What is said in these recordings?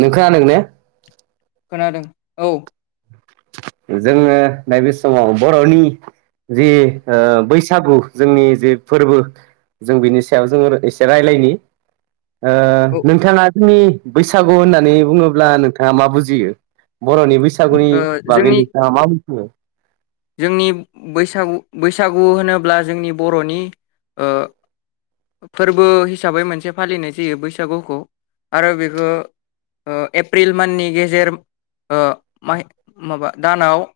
नों खानादों ना? खोनादों औ। जोङो नैबे समाव बर'नि जि ओ बैसागु जोंनि जि फोरबो जों बिनि सायाव जोङो एसे रायलायनि। ओ औ ओ नोंथाङा। जोंनि बैसागु होननानै बुङोब्ला नोंथाङा मा बुजियो। बर'नि बैसागुनि बाखै जोंनि नोंथांङा मा बुं [inaudible] जोंनि बैसागु बैसागु होनोब्ला जोंनि बर'निओ फोरबो हिसाबै मोनसे फालिनाय जायो बैसागुखौ आरो बेखौ एप्रिल माननि गेजेर ओ माबा दानाव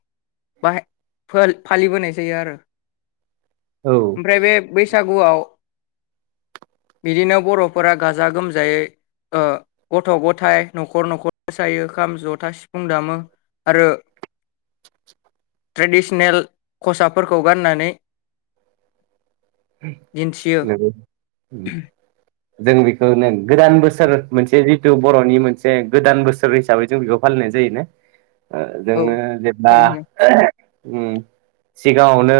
बाहाय फालिबोनाय जायो आरो। औ ओमफ्राय बे बैसागुआव बिदिनो बर'फोरा गाजा गोमजायै गथ' गथाय न'खर न'खर मोसायो खाम जथा सिफुं दामो आरो ट्रेडिसनेल खसाफोरखौ गाननानै दिन्थियो [inaudible] जों बेखौनो गोदान बोसोर मोनसे जिथु बर'नि मोनसे गोदान बोसोर हिसाबै जों बेखौ फालिनाय जायो ने ओ औ जोंनो जेब्ला थारैनो ओ सिगाङावनो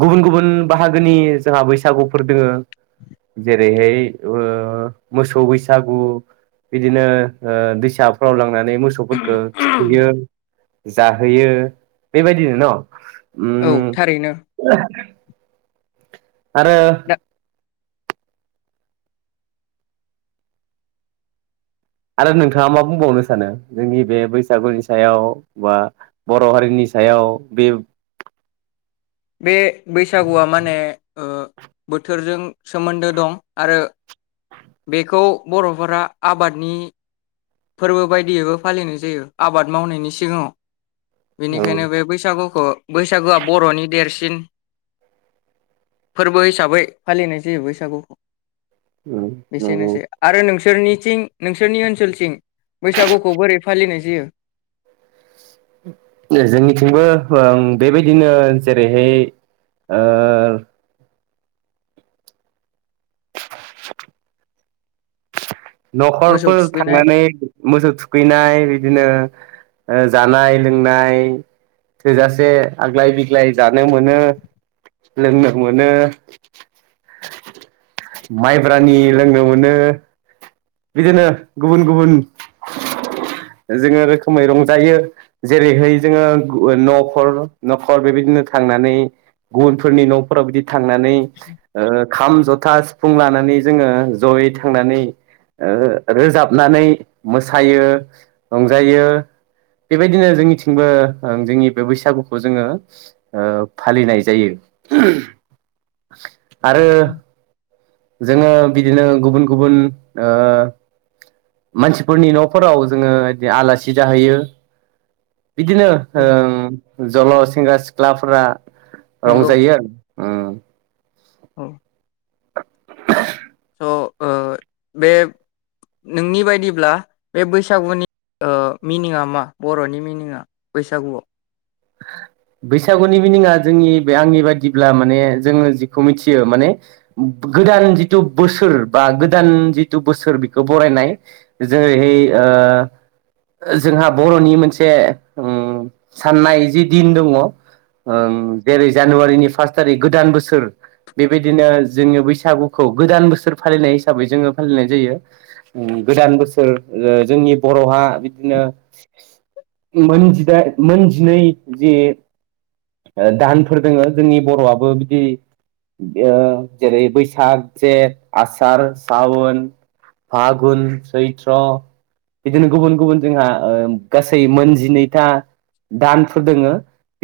गुबुन-गुबुन बाहागो गोनि जोंहा बैसागु फोरबो जेरैहाय ओ मोसौ बैसागु बिदिनो ओ दैसाफ्राव लांनान नै मोसौफोरखौ थुखैयो। जाहोयो बेबायदिनो न औ उम थारैनो। आरो दा आरो नोंथाङा मा बुंबावनो सानो जोंनि बे बैसागुनि सायाव बा बर' हारिनि सायाव बे बे बैसागुआ माने ओ बोथोरजों सोमोन्दो दं आरो बेखौ बर'फोरा आबादनि फोरबो बायदियैबो फालिनाय जायो आबाद मावनायनि सिगाङाव। औ बेनिखायनो बे बैसागु खो बैसागोआ बर'नि देरसि न फोरबो हिसाबै फालिनाय जायो बैसागुखौ। उम नंगौ बेसेनोसै आरो नोंस सोरनिथिं नोंसोरनि ओनसोलथिं बैसागुखौ बोरै फालिनाय जायो? जोंनिथिंबो ओं बेबायदिनो जेरैहाय ओ [inaudible] मोसौ न'खरफोर थुखैनाय थांनानै मोसौ थुखैनाय बिदिनो ओ जानाय लोंनाय थोजासे आग्लाय-बिग्लाय जानो मोनो लोंनो मोनो। माइब्रानि लोंनो मोनो बिदिनो गुबुन-गुबुन जोङो रोखोमै रंजायो। जेरैहाय जोङो न'खर-न'खर बेबायदिनो थांनानै गुबुनफोरनि न'फोराव बिदि थांनानै ओ खाम, जथा, सिफुं लानानै जोङो जयै थांनानै ओ रोजाबनानै मोसायो रंजायो बेबायदिनो जोंनिथिंबो ओं जोंनि बे बैसागुखौ जोङो ओ फालिनाय जायो। आरो जोङो बिदिनो गुबुन-गुबुन ओ मानसिफोरनि न'फोराव जोङो इदि आलासि जाहैयो। बिदिनो होम जल सेंग्रा सिख्लाफोरा नंगौ रंजायो आरो ओम। औ [inaudible] अ ओ बे नोंनि बायदिब्ला बे बैसागुनि ओ मिनिङा मा बर'नि मिनिङाआ बैसागुआव? बैसागुनि मिनिङा जोंनि बे आंनि बादिब्ला माने जोङो जिखौ मिथियो माने गोदान जिथु बोसोर बा गोदान जिथु बोसोर बेखौ बरायनाय जेरैहाय ओ जोंहा बर'नि मोनसे ओम साननाय जि दिन दङ ओ जेरै जानुवारिनि फास थारिख गोदान बोसोर बेबायदिनो जोंनि बैसागुखौ गोदान बोसोर फालिनाय हिसाबै जोङो फालिनाय जायो। गोदान बोसोर जोंनि बर'हा बिदिनो मोन जिदाइन मोन जिनै जे ओ दानफोर दोङो जोंनि बर'आबो बिदि ओ जेरै बैसाग, जेठ, आसार, सावोन फागुन, सैथ्र बिदिनो गुबुन गुबुन जोंहा ओ गासै मोन जिनैथा दानफोर दङो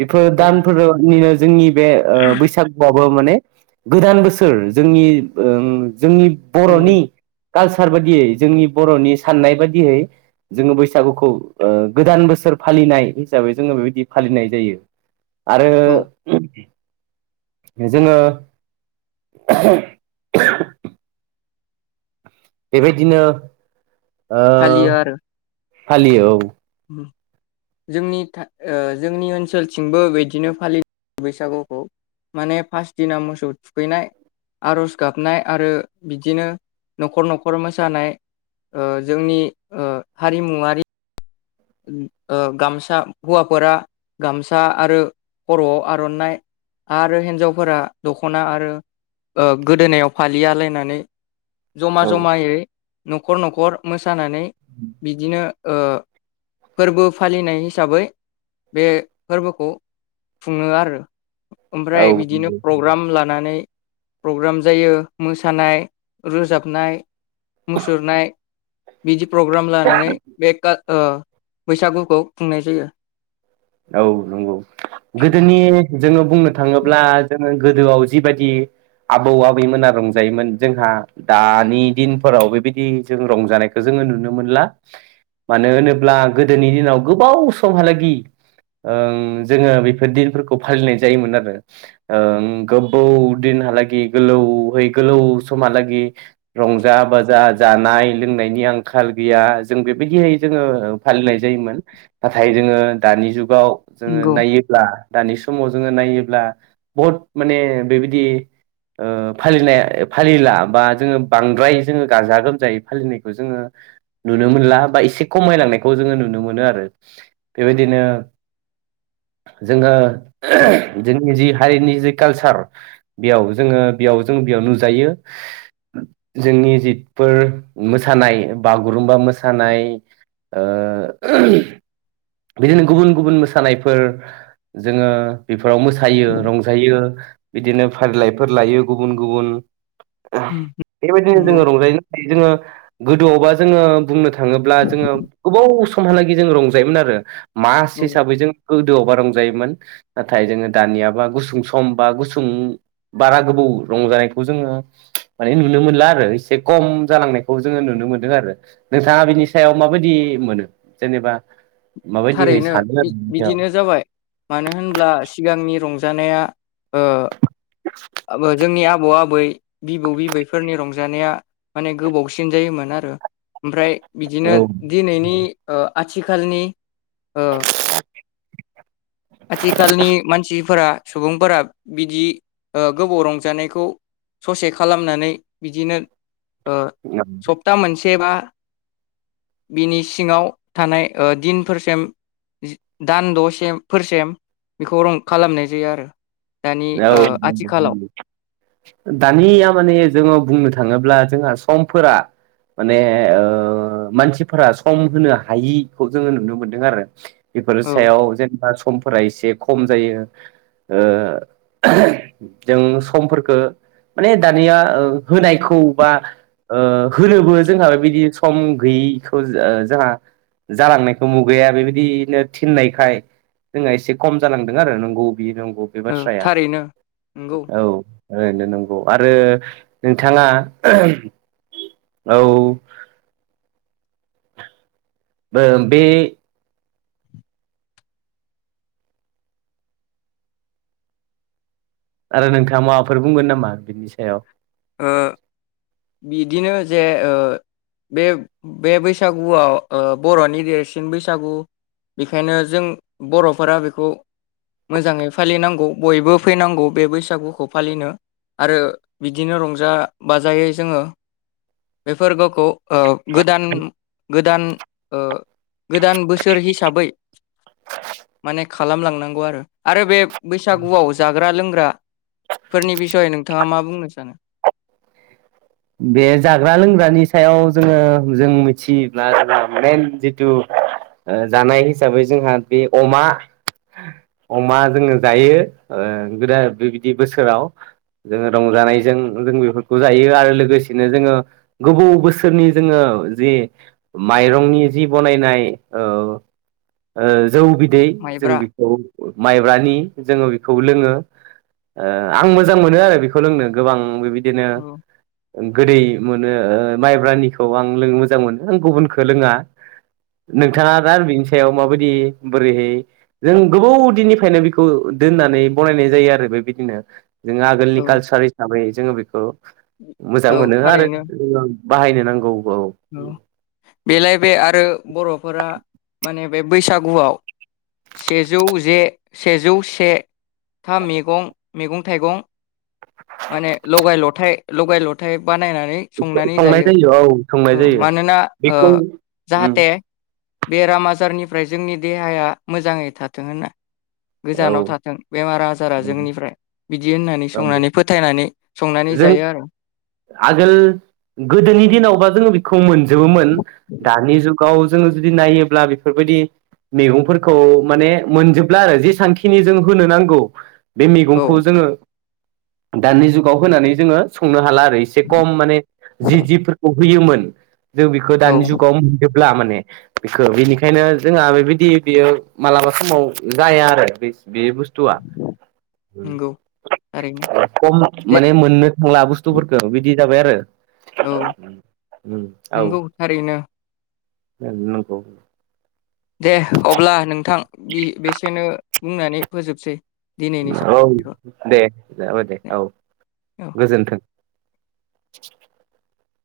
बेफोर औ दानफोरनिनो जोंनि बे ओ बैसागुआबो माने गोदान बोसोर जोंनि ओम जोंनि नंगौ बर'नि कालसार बादियै जोंनि बर'नि साननाय बादियै जोङो बैसागुखौ ओ गोदान बोसोर फालिनाय हिसाबै जोङो बेबायदि फालिनाय जायो। आरो औ जोङो बेबायदिनो ओ फालियो औ ओम जोंनि था ओ जोंनि ओनसोलथिंबो बिदिनो फालियो बैसागुखौ। माने फास दिना मोसौ थुखैनाय आर'ज गाबनाय आरो बिदिनो न'खर न'खर मोसानाय ओ जोंनि ओ हारिमुआरि ओ गामसा हौवाफोरा गामसा आरो खर'आव आर'नाइ आरो हिन्जावफोरा दख'ना आरो ओ गोदोनायाव फालि आलायनानै जमा औ जमायै न'खर न'खर मोसा नानै बिदिनो ओ फोरबो फालिनाय हिसाबै बे फोरबोखौ खुङो आरो। औ ओमफ्राय बिदिनो प्रग्राम लानानै प्रग्राम जायो मोसानाय, रोजाबनाय मुसुरनाय बिदि प्रग्राम लानानै बे काल ओ बैसागुखौ खुंनाय जायो। औ नोंगौ। गोदोनि जोङो बुंनो थाङोब्ला जोङो गोदोआव जिबायदि आबौ आबैमोना रंजायोमोन जोंहा दानि दिनफोराव बेबायदि जों रंजानायखौ जोङो नुनो मोनल। मानो होनोब्ला गोदोनि दिनाव गोबाव समहालागि ओं जोङो बेफोर दिनफोरखौ फालिनाय जायोमोन आरो। ओं गोबाव दिनहा लागै गोलाव है गोलौ समहालागै रंजा बाजा जानाय लोंनायनि आंखाल गैया जों बेबायदियै जोङो फालिनाय जायोमोन। नाथाय जोङो दानि जुग जोङो नंगौ नायोब्ला दानि समाव जोङो नायोब्ला बहुद माने बेबायदि फालिनाय फालिला बा जोङो बांद्राय जोङो गाजा गोमजायै फालिनायखौ जोङो नुनो मोनला बा एसे खमायलांनायखौ जोङो नुनो मोनो आरो बेबायदिनो जोङो जोंनि जि हारिनि जि कालसार बेयाव जोङो बेयाव जों बेयाव नुजायो जोंनि जिफोर मोसानाय बागुरुमबा मोसानाय ओ बिदिनो गुबुन गुबुन मोसानायफोर जोङो बेफोराव मोसायो रंजायो बिदिनो फारिलाइफोर लायो गुबुन गुबुन उम बेबायदिनो नंगौ जोङो रंजायोनो हायो जोङो गोदोआवबा जोङो बुंनो था थाङोब्ला जोङो गोबाव सम सममहालागै जों रंजायोमोन आरो [inaudible] मास औ हिसाबै जों गोदोआवबा रंजायोमोन नाथाय जोङो दानियाबा गुसुं सम बा गुसुं बारा गोबौ रंजानायखौ जोङो माने नुनो मोनला आरो एसे खम जालांनायखौ जोङो नुनो मोनदों आरो नोंथाङा बिनि सायाव माबायदि मोनो जेनेबा माबायदियै थारैनो सानो आरो बिदिनो जाबाय मानो होनब्ला सिगांनि रंजा जानाया ओ जोंनि आब आबौ आबै बिबौ बिबैफोरनि रंजानाया माने गोबावसिन जायोमोन आरो ओमफ्राय बिदिनो दिनैनि ओ आथिखालनि ओ आथिखालनि मानसिफोरा सुबुंफोरा बिदि ओ गोबाव रंजानायखौ ससे खालामनानै बिदिनो ओ सप्ता मोनसे बा बिनि सिङाव थानाय ओ दिनफोरसिम दान द'सेम फोरसेम बेखौ रं खालामनाय जायो आरो दानि ओ औ आथिखालाव दानिया माने जोङो बुंनो थाङोब्ला जोंहा समफोरा माने ओ मानसिफोरा सम होनो हायिखौ जोङो नुनो मोनदों आरो बेफोर औ सायाव जेनेबा समफोरा एसे खम जायो ओ जों समफोरखो माने दानिया ओ होनायखौ बा ओ होनोबो जोंहा बेबायदि सम गैयिखौ जोंहा जालांनायखौ मुगाया बेबायदिनो थिननायखाय जोंहा एसे खम जालांदों आरो नंगौ । बि नंगौ बे बाथ्राया रैनो नंगौ औ ओरैनो नंगौ आरो नोंथाङा औ बो बे आरो नोंथाङा माबाफोर बुंगोन नामा बिनि सायाव ओ बिदिनो जे ओ बे बे बैसागुआव ओ बर'नि देरसिन बैसागु बेखायनो जों बर'फोरा बेखौ मोजाङै फालिनांगौ बयबो फैनांगौ बे बैसागुखौ फालिनो आरो बिदि बिदिनो रंजा बाजायै जोङो बेफोर गावखौ ओ गोदान गोदान ओ गोदान बोसोर हिसाबै माने खालामलांनांगौ आरो आरो बे बैसागुआव जाग्रा लों फोरा फोरनि बिसयै नोंथाङा मा बुंनो? जानो बे जाग्रा लोंग्रानि सायाव जोङो जों मिथियोब्ला जोंहा मेन जिथु जानाय हिसाबै जोंहा बे अमा । अमा जोङो जायो ।गोदान बेबायदि बोसोराव जोङो रंजानायजों जों बेफोरखौ जायो आरो लोगोसेनो जोङो गोबौ बोसोरनि जोङो जि माइरंनि जि बनायनाय ओ ओ जौ बिदै जों माइब्रा बेखौ माइब्रानि जोङो बे बेखौ लोङो आं मोजां मोनो आरो बेखौ लोंनो गोबां बेबायदि बिदिनो औ गोदै मोनो माइब्रानिखौ आं लोंनो मोजां मोनो। आं गुबुनखौ लोङा। नोंथाङा दा बिनि सायाव माबायदि बोरैहाय जों गोबाव दिननिफ्रायनो बेखौ दोननानै बनायनाय जायो आरो बेबायदिनो। जों आगोलनि औ कालसार हिसाबै जोङो बेखौ मोजां औ मोनो आरो। थारैनो बाहायनो नांगौ। औ बेलाय बे आरो बर'फोरा माने बे बैसागुआव सेजौ जे सेजौ से थाम मैगं -मैगं- थाइगं माने लगाय -लथायाइ लगाय- लथायाइ बानायनानै संनानै संनाय जायो। औ संनाय औ जायो मानोना औ बेखौ उम जाहाथे बेराम आजारनिफ्राय जोंनि देहाया मोजाङै थाथों होना। औ गोजानाव थाथों बेमार आजारा जोंनिफ्राय। बिदि होननानै संनानै फोथायनानै संनानै जों जायो आरो। आगोल गोदोनि दिनावबा जोङो बेखौ [unintelligible] जोबोमोन दानि [unintelligible] गाव जोङो जुदि नायोब्ला बेफोरबायदि मैगंफोरखौ माने मोनजोबला आरो। जेसांखिनि जों होनो नांगौ। बे औ मैगंखौ जोङो दानि जुगाव होनानै जोङो संनो हाला। एसे कम माने जि जिफोरखौ होयोमोन। जों बेखौ दानि औ जुगाव [unintelligible] [unintelligible] माने बेखौ बेनिखायनो जोंहा बेबायदि बेयो मालाबा समाव जाया आरो। बे बे बुस्थुआ नंगौ थारैनो खम। दे माने मोननो थांला बुस्थुफोरखो। [unintelligible] जाबाय आरो औ औ नंगौ थारैनो। नंगौ। दे अब्ला नोंथां बे बेसेनो बुंनानै फोजोबसै। दिनैनि औ दे जाबाय दे औ साव औ गोजोनथों। [unintelligible]